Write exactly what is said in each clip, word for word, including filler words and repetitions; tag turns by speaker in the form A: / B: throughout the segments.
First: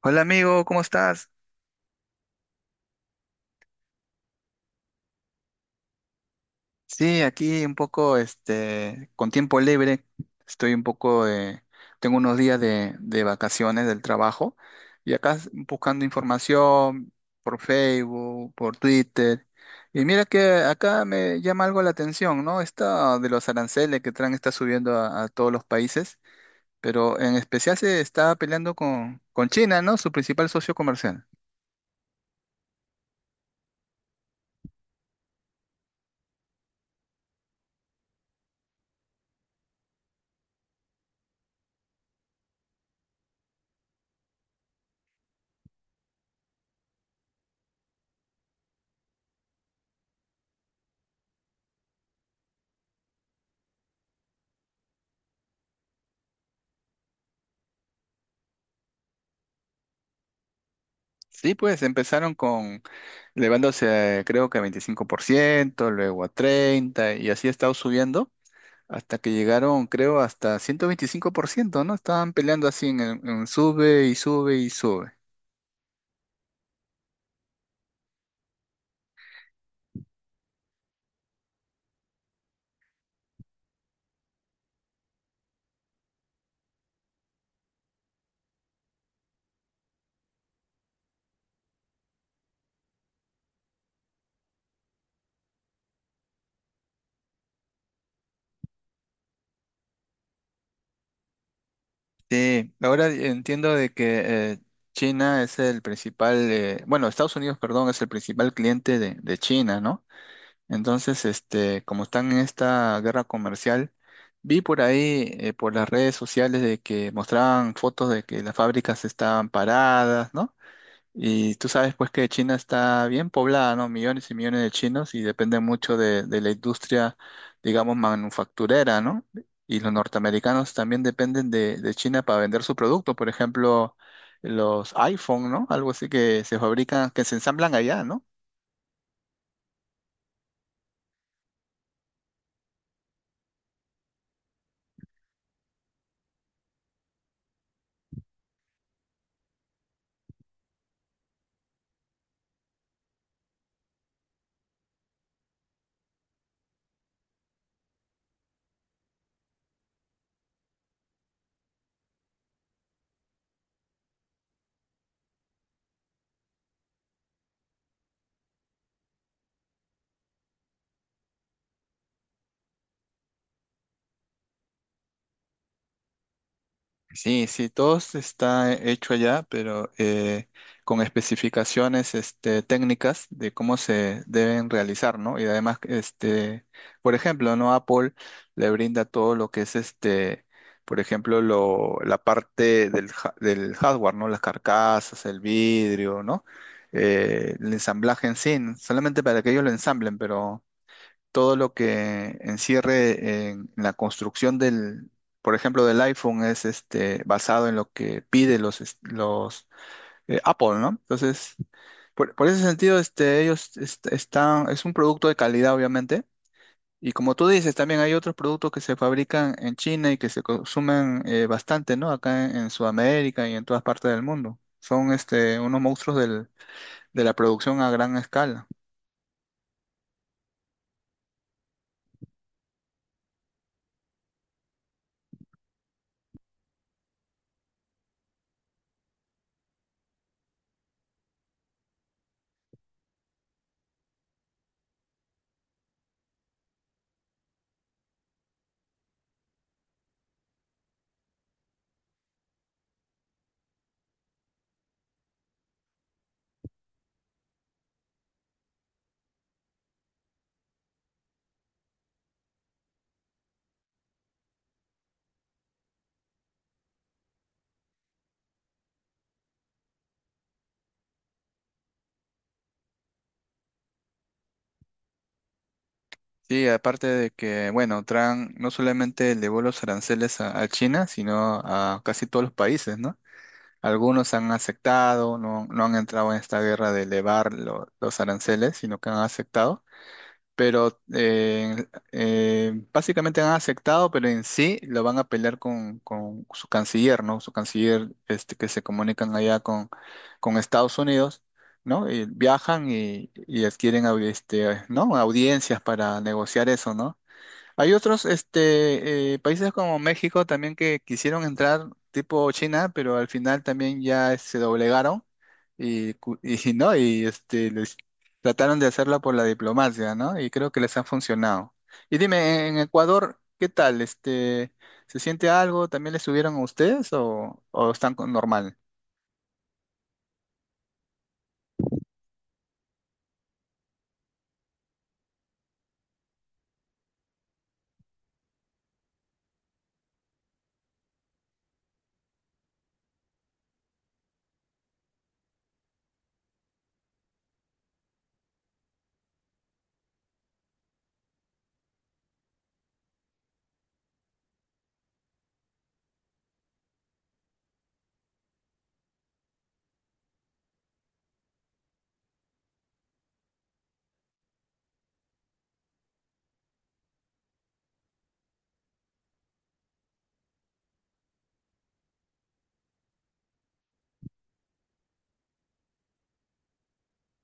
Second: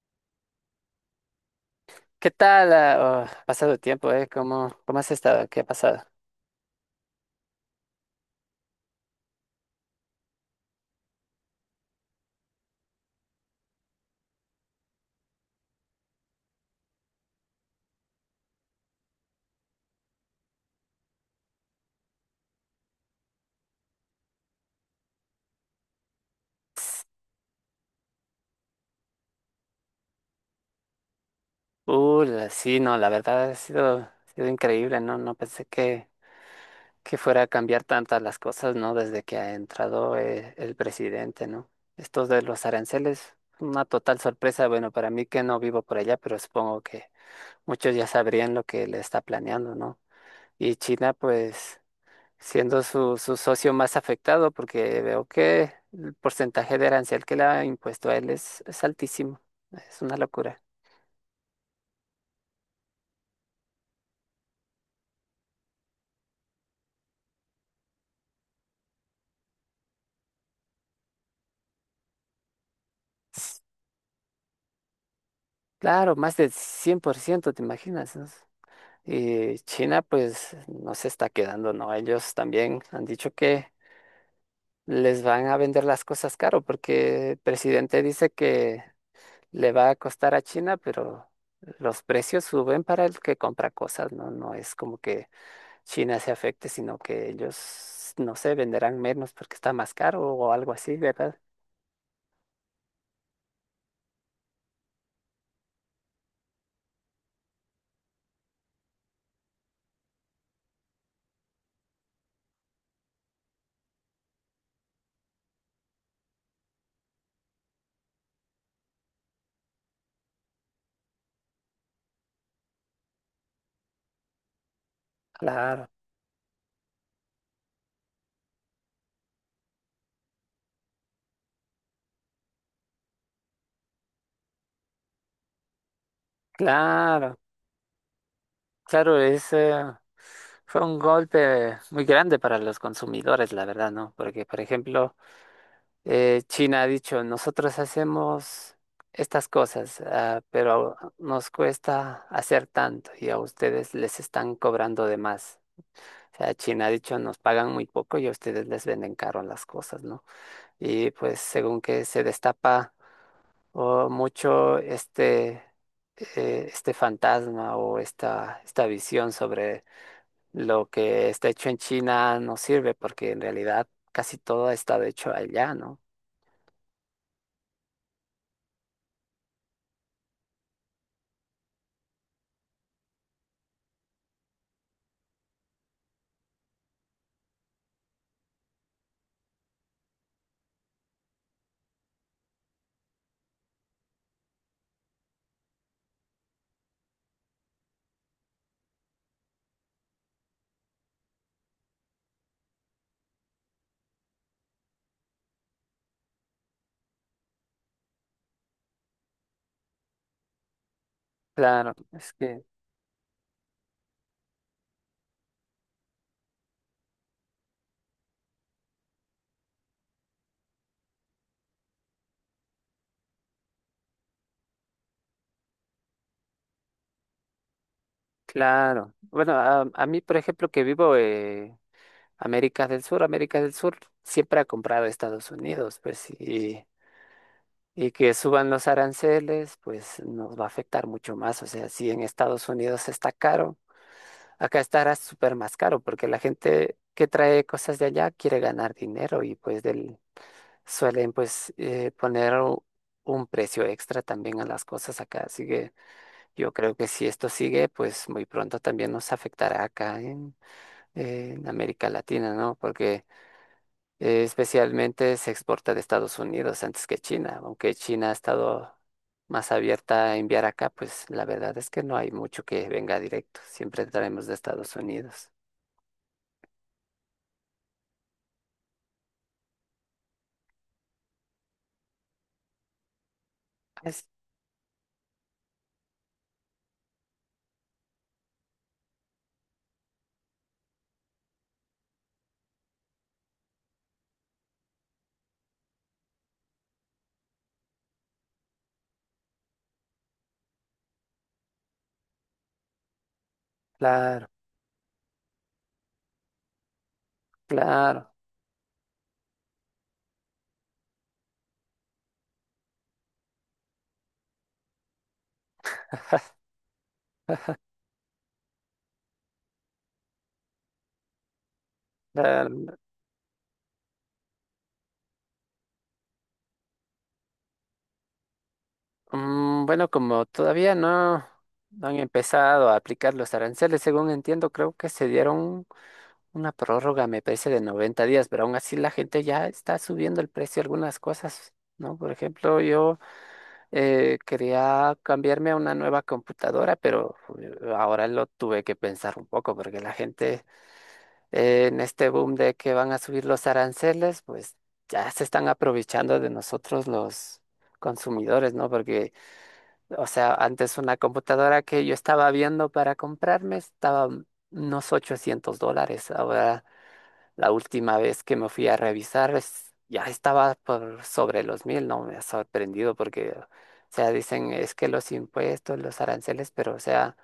A: Hola amigo, ¿cómo estás?
B: ¿Qué tal? Ah, oh, pasado el tiempo, ¿eh? ¿Cómo, cómo has estado? ¿Qué ha pasado?
A: Sí, aquí un poco, este, con tiempo libre, estoy un poco, eh, tengo unos días de, de vacaciones del trabajo y acá s- buscando información por Facebook, por Twitter. Y mira que acá me llama algo la atención, ¿no? Esta de los aranceles que Trump está subiendo a, a todos los países, pero en especial se está peleando con, con China, ¿no? Su principal socio comercial.
B: Uh, la- sí, no, la verdad ha sido, ha sido increíble, ¿no? No pensé que, que fuera a cambiar tantas las cosas, ¿no? Desde que ha entrado eh, el presidente, ¿no? Esto de los aranceles, una total sorpresa, bueno, para mí que no vivo por allá, pero supongo que muchos ya sabrían lo que le está planeando, ¿no? Y China, pues, siendo su, su socio más afectado, porque veo que el porcentaje de arancel que le ha impuesto a él es, es altísimo. Es una locura.
A: Sí, pues empezaron con elevándose a, creo que a veinticinco por ciento, luego a treinta por ciento y así ha estado subiendo hasta que llegaron, creo, hasta ciento veinticinco por ciento, ¿no? Estaban peleando así en, el- en sube y sube y sube.
B: Claro, más del cien por ciento, ¿te imaginas? ¿no? Y China, pues, no se está quedando, ¿no? Ellos también han dicho que les van a vender las cosas caro, porque el presidente dice que le va a costar a China, pero los precios suben para el que compra cosas, ¿no? No es como que China se afecte, sino que ellos, no sé, venderán menos porque está más caro o algo así, ¿verdad?
A: Sí, ahora entiendo de que eh, China es el principal, eh, bueno, Estados Unidos, perdón, es el principal cliente de, de China, ¿no? Entonces, este, como están en esta guerra comercial, vi por ahí, eh, por las redes sociales de que mostraban fotos de que las fábricas estaban paradas, ¿no? Y tú sabes pues que China está bien poblada, ¿no? Millones y millones de chinos y depende
B: Claro,
A: mucho de, de la industria, digamos, manufacturera, ¿no? Y los norteamericanos también dependen de, de China para vender su producto, por ejemplo, los iPhone, ¿no? Algo así que se fabrican, que se
B: claro,
A: ensamblan allá, ¿no?
B: claro, es, eh, fue un golpe muy grande para los consumidores, la verdad, ¿no? Porque, por ejemplo, eh, China ha dicho, nosotros hacemos estas cosas, ah, pero nos cuesta hacer tanto y a ustedes les están cobrando de más. O sea, China ha dicho, nos pagan muy poco y a ustedes les venden caro las cosas, ¿no? Y pues según que se destapa o mucho este, eh, este fantasma o esta, esta visión sobre lo que está hecho en China no sirve porque en realidad casi todo ha estado hecho allá, ¿no?
A: Sí, sí, todo está hecho allá, pero eh, con especificaciones este, técnicas de cómo se deben realizar, ¿no? Y además, este, por ejemplo, ¿no? Apple le brinda todo lo que es este, por ejemplo, lo, la parte del, ha- del hardware, ¿no? Las carcasas, el vidrio, ¿no? Eh, el ensamblaje en sí, solamente para que ellos lo ensamblen, pero todo lo que encierre en la construcción del, por ejemplo, del iPhone es este, basado en lo que pide los, es- los eh, Apple, ¿no? Entonces,
B: Claro, es
A: por, por ese
B: que,
A: sentido, este, ellos est- están, es un producto de calidad, obviamente. Y como tú dices, también hay otros productos que se fabrican en China y que se consumen eh, bastante, ¿no? Acá en, en Sudamérica y en todas partes del mundo. Son este, unos monstruos del- de la producción a gran escala.
B: claro. Bueno, a, a mí, por ejemplo, que vivo en América del Sur, América del Sur siempre ha comprado Estados Unidos, pues sí. Y que suban los aranceles, pues nos va a afectar mucho más. O sea, si en Estados Unidos está caro, acá estará súper más caro porque la gente que trae cosas de allá quiere ganar dinero y pues del, suelen pues eh, poner u- un precio extra también a las cosas acá. Así que yo creo que si esto sigue, pues muy pronto también nos afectará acá en, en América Latina, ¿no? Porque eh, especialmente se exporta de Estados Unidos antes que China, aunque China ha estado más abierta a enviar acá, pues la verdad es que no hay mucho que venga directo, siempre traemos de Estados Unidos.
A: Sí, aparte de que, bueno, Trump no solamente elevó los aranceles a, a China, sino a casi todos los países, ¿no?
B: Es
A: Algunos han aceptado, no, no han entrado en esta guerra de elevar lo- los aranceles, sino que han aceptado, pero eh, eh, básicamente han aceptado, pero en sí lo van a pelear con, con su canciller, ¿no? Su canciller, este, que se comunican allá con, con Estados Unidos. ¿No? Y viajan y, y adquieren au-
B: claro.
A: este, ¿no? audiencias para negociar eso, ¿no? Hay otros
B: Claro,
A: este, eh, países como México también que quisieron entrar tipo China, pero al final también ya se doblegaron y, cu- y no, y este, les trataron de hacerla por la diplomacia, ¿no? Y creo que les ha funcionado. Y dime, en
B: claro.
A: Ecuador, ¿qué tal? Este, ¿se siente algo? ¿También les subieron a ustedes o, o están con normal?
B: Mm, bueno, como todavía no, no han empezado a aplicar los aranceles, según entiendo, creo que se dieron una prórroga, me parece, de noventa días, pero aún así la gente ya está subiendo el precio de algunas cosas, ¿no? Por ejemplo, yo Eh, quería cambiarme a una nueva computadora, pero eh, ahora lo tuve que pensar un poco porque la gente, eh, en este boom de que van a subir los aranceles, pues ya se están aprovechando de nosotros los consumidores, ¿no? Porque, o sea, antes una computadora que yo estaba viendo para comprarme estaba, mm, unos ochocientos dólares, ahora la última vez que me fui a revisar es- ya estaba por sobre los mil, ¿no? Me ha sorprendido porque, o sea, dicen es que los impuestos, los aranceles, pero, o sea,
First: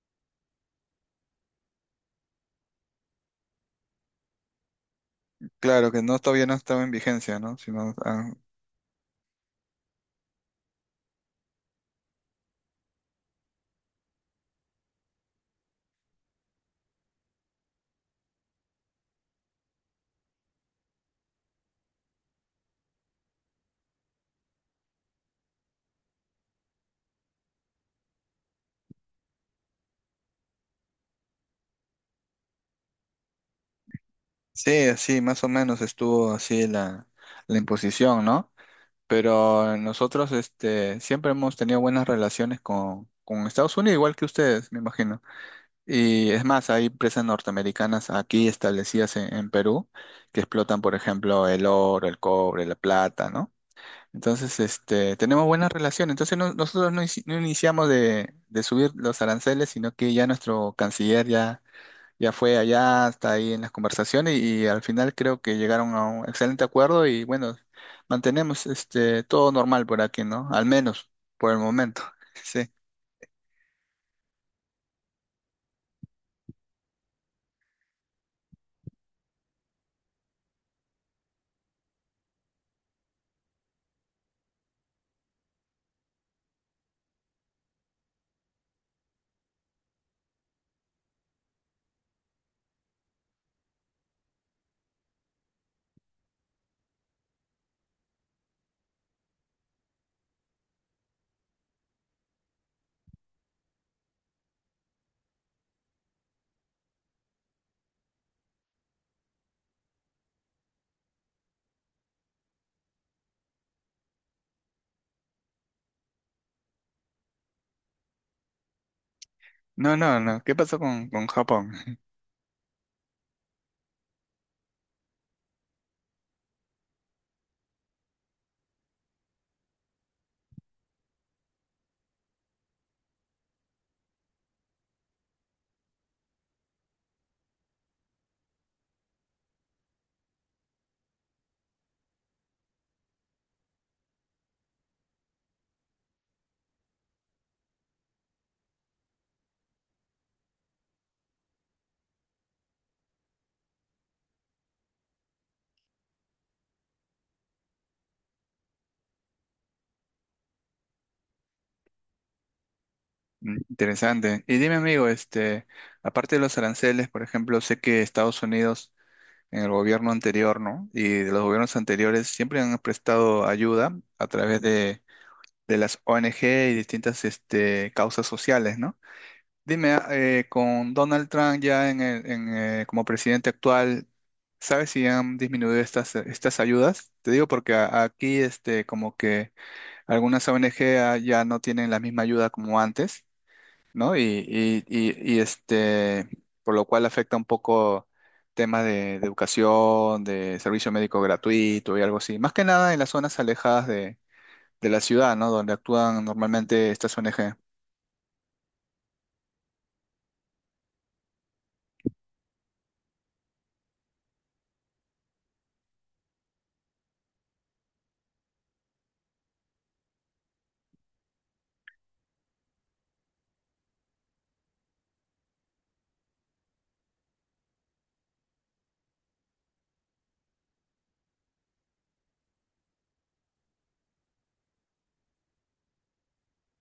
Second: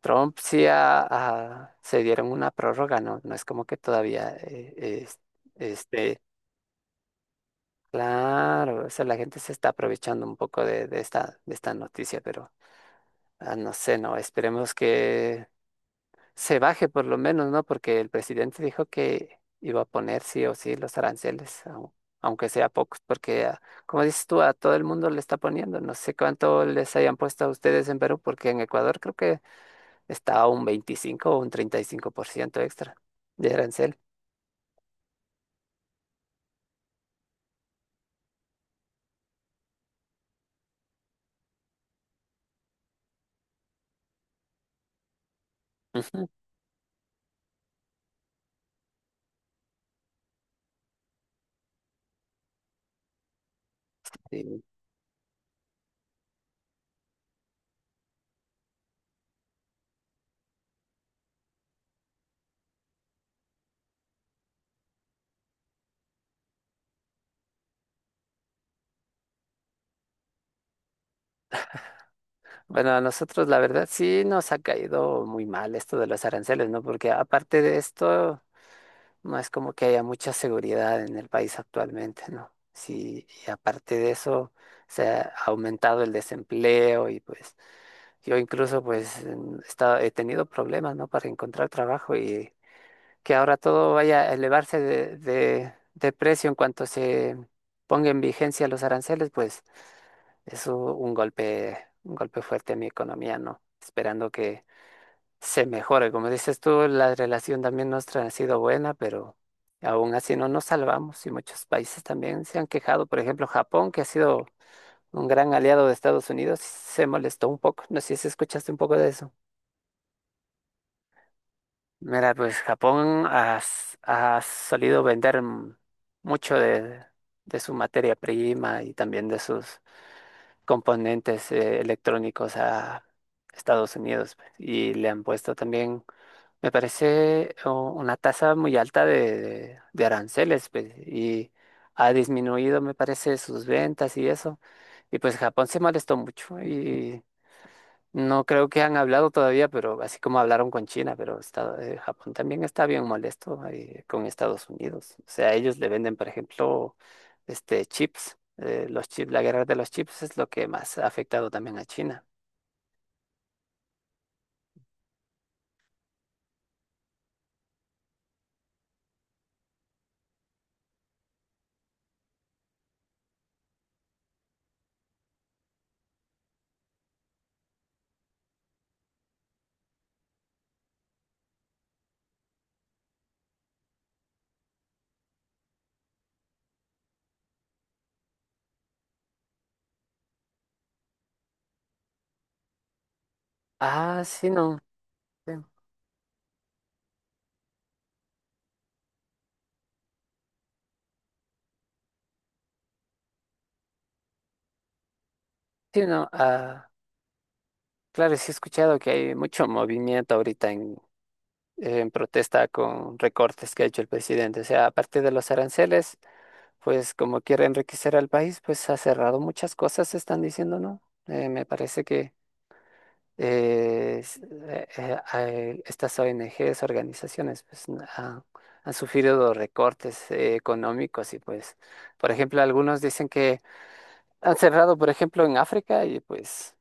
B: Trump sí ha- ha- se dieron una prórroga, ¿no? No es como que todavía, eh, es-
A: Claro que no,
B: este,
A: todavía no estaba en vigencia, ¿no? Sino, ah,
B: claro, o sea, la gente se está aprovechando un poco de, de esta, de esta noticia, pero ah, no sé, ¿no? Esperemos que se baje por lo menos, ¿no? Porque el presidente dijo que iba a poner sí o sí los aranceles, au- aunque sea pocos, porque ah, como dices tú, a todo el mundo le está poniendo, no sé cuánto les hayan puesto a ustedes en Perú, porque en Ecuador creo que está a un veinticinco o un treinta y cinco por ciento extra de arancel.
A: sí, sí, más o menos estuvo así la, la imposición, ¿no? Pero nosotros este, siempre hemos tenido buenas relaciones con, con Estados Unidos, igual que ustedes, me imagino.
B: Ujú.
A: Y es más, hay empresas norteamericanas aquí establecidas en, en Perú que explotan, por ejemplo, el oro, el cobre, la plata, ¿no? Entonces,
B: Sí.
A: este, tenemos buenas relaciones. Entonces, no- nosotros no, inici- no iniciamos de, de subir los aranceles, sino que ya nuestro canciller ya ya fue allá, hasta ahí en las conversaciones y al final creo que llegaron a un excelente acuerdo y bueno, mantenemos este todo normal por aquí, ¿no? Al menos por el momento. Sí.
B: Bueno, a nosotros la verdad sí nos ha caído muy mal esto de los aranceles, ¿no? Porque aparte de esto, no es como que haya mucha seguridad en el país actualmente, ¿no? Sí, y aparte de eso, se ha aumentado el desempleo y pues yo incluso pues en- he estado- he tenido problemas, ¿no? Para encontrar trabajo y que ahora todo vaya a elevarse de, de, de precio en cuanto se ponga en vigencia los aranceles, pues es u- un golpe, un golpe fuerte a mi economía, ¿no? Esperando que se mejore. Como dices tú, la relación también nuestra ha sido buena, pero aún así no nos salvamos y muchos países también se han quejado. Por ejemplo, Japón, que ha sido un gran aliado de Estados Unidos, se molestó un poco. No sé si escuchaste un poco de eso.
A: No, no, no. ¿Qué pasó con, con Japón?
B: Mira, pues Japón ha, s- ha solido vender m- mucho de, de su materia prima y también de sus componentes, eh, electrónicos a Estados Unidos, pues. Y le han puesto también, me parece, oh, una tasa muy alta de, de- de aranceles, pues, y ha disminuido, me parece, sus ventas y eso. Y pues Japón se molestó mucho y no creo que han hablado todavía, pero así como hablaron con China, pero está- eh, Japón también está bien molesto, eh, con Estados Unidos. O sea, ellos le venden, por ejemplo, este chips, eh, los chips, la guerra de los chips es lo que más ha afectado también a China.
A: Mm, interesante. Y dime, amigo, este, aparte de los aranceles, por ejemplo, sé que Estados Unidos en el gobierno anterior, ¿no? Y de los gobiernos anteriores siempre han prestado ayuda a través de, de las O N G y distintas, este, causas sociales, ¿no? Dime, ah, eh, con Donald Trump ya en el- en, eh, como presidente actual, ¿sabes si han disminuido estas, estas ayudas? Te digo porque a- aquí este, como que algunas O N G a- ya no tienen la misma ayuda como antes, ¿no?
B: Ah,
A: Y,
B: sí, no.
A: y- y- y,
B: Sí,
A: este, por lo cual afecta un poco temas de, de educación, de servicio médico gratuito y algo así. Más que nada en las zonas alejadas de, de la ciudad, ¿no? Donde
B: sí,
A: actúan
B: no.
A: normalmente estas O N G.
B: Claro, sí he escuchado que hay mucho movimiento ahorita en, en protesta con recortes que ha hecho el presidente. O sea, aparte de los aranceles, pues como quiere enriquecer al país, pues ha cerrado muchas cosas, están diciendo, ¿no? Eh, me parece que eh, s- eh, eh, eh, estas O N Gs, organizaciones, pues n- han, han sufrido recortes eh, económicos y pues, por ejemplo, algunos dicen que han cerrado, por ejemplo, en África y pues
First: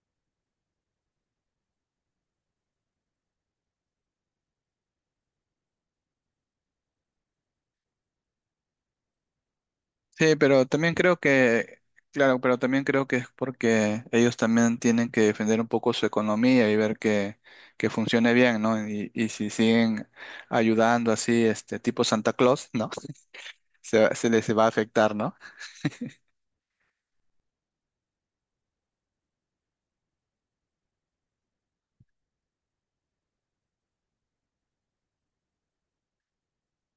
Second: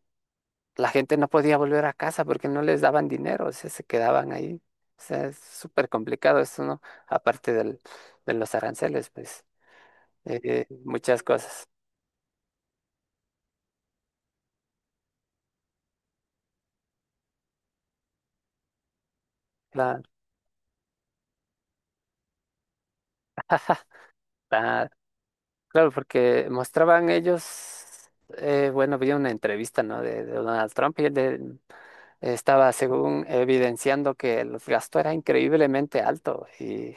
B: la gente no podía volver a casa porque no les daban dinero, o sea, se quedaban ahí. O sea, es súper complicado esto, ¿no? Aparte del, de los aranceles, pues,
A: Sí,
B: eh,
A: pero también creo
B: muchas cosas.
A: que, claro, pero también creo que es porque ellos también tienen que defender un poco su economía y ver que, que funcione bien, ¿no? Y, y si
B: La-
A: siguen ayudando así, este tipo Santa Claus, ¿no? Se, se les va a
B: la-
A: afectar, ¿no?
B: claro, porque mostraban ellos, eh, bueno, había una entrevista, ¿no? De, de Donald Trump y él de- estaba, según, evidenciando que el gasto era increíblemente alto y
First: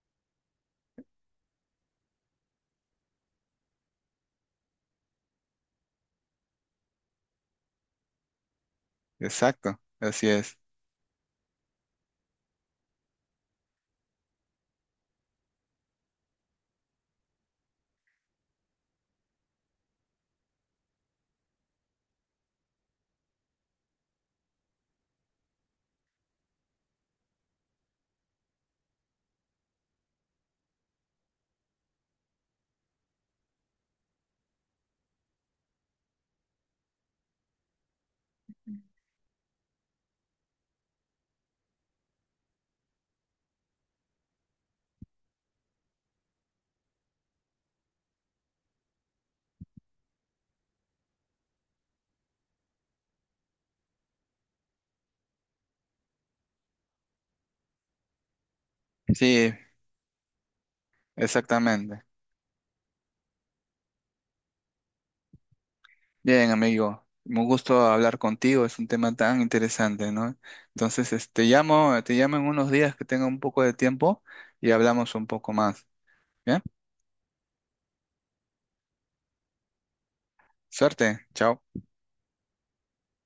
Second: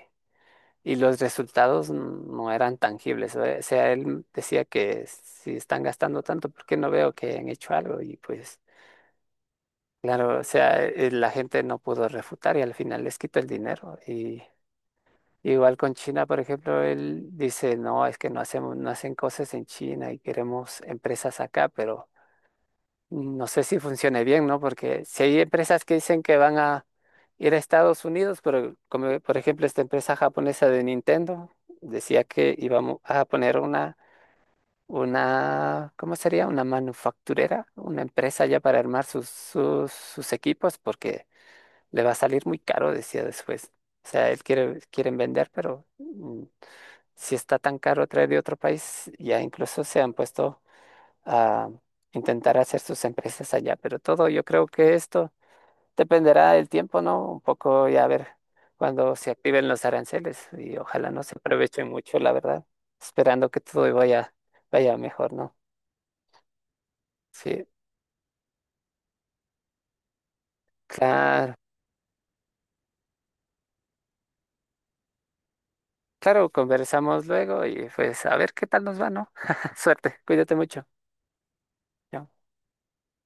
B: y los resultados no eran tangibles. O sea, él decía que si están gastando tanto, ¿por qué no veo que han hecho algo? Y pues,
A: Exacto, así
B: claro, o
A: es.
B: sea, eh, la gente no pudo refutar y al final les quitó el dinero. Y igual con China, por ejemplo, él dice, no, es que no hacemos, no hacen cosas en China y queremos empresas acá, pero no sé si funcione bien, ¿no? Porque si hay empresas que dicen que van a ir a Estados Unidos, pero como por ejemplo esta empresa japonesa de Nintendo decía que íbamos a poner una, una, ¿cómo sería? Una manufacturera, una empresa ya para armar sus, sus, sus equipos, porque le va a salir muy caro, decía después. O sea, él quiere, quieren vender, pero mm, si está tan caro traer de otro país, ya incluso se han puesto a intentar hacer sus empresas allá. Pero todo yo creo que esto dependerá del tiempo, ¿no? Un poco ya a ver cuando se
A: Sí,
B: activen los aranceles y ojalá no se aprovechen
A: exactamente.
B: mucho, la verdad, esperando que todo vaya, vaya mejor, ¿no?
A: Bien, amigo, un
B: Sí,
A: gusto hablar contigo, es un tema tan interesante, ¿no? Entonces, este, te
B: claro.
A: llamo, te llamo en unos días que tenga un poco de tiempo y hablamos un poco más.
B: Claro,
A: Bien,
B: conversamos luego y pues a ver qué tal nos va, ¿no? Suerte, cuídate mucho.
A: suerte, chao.
B: Chao.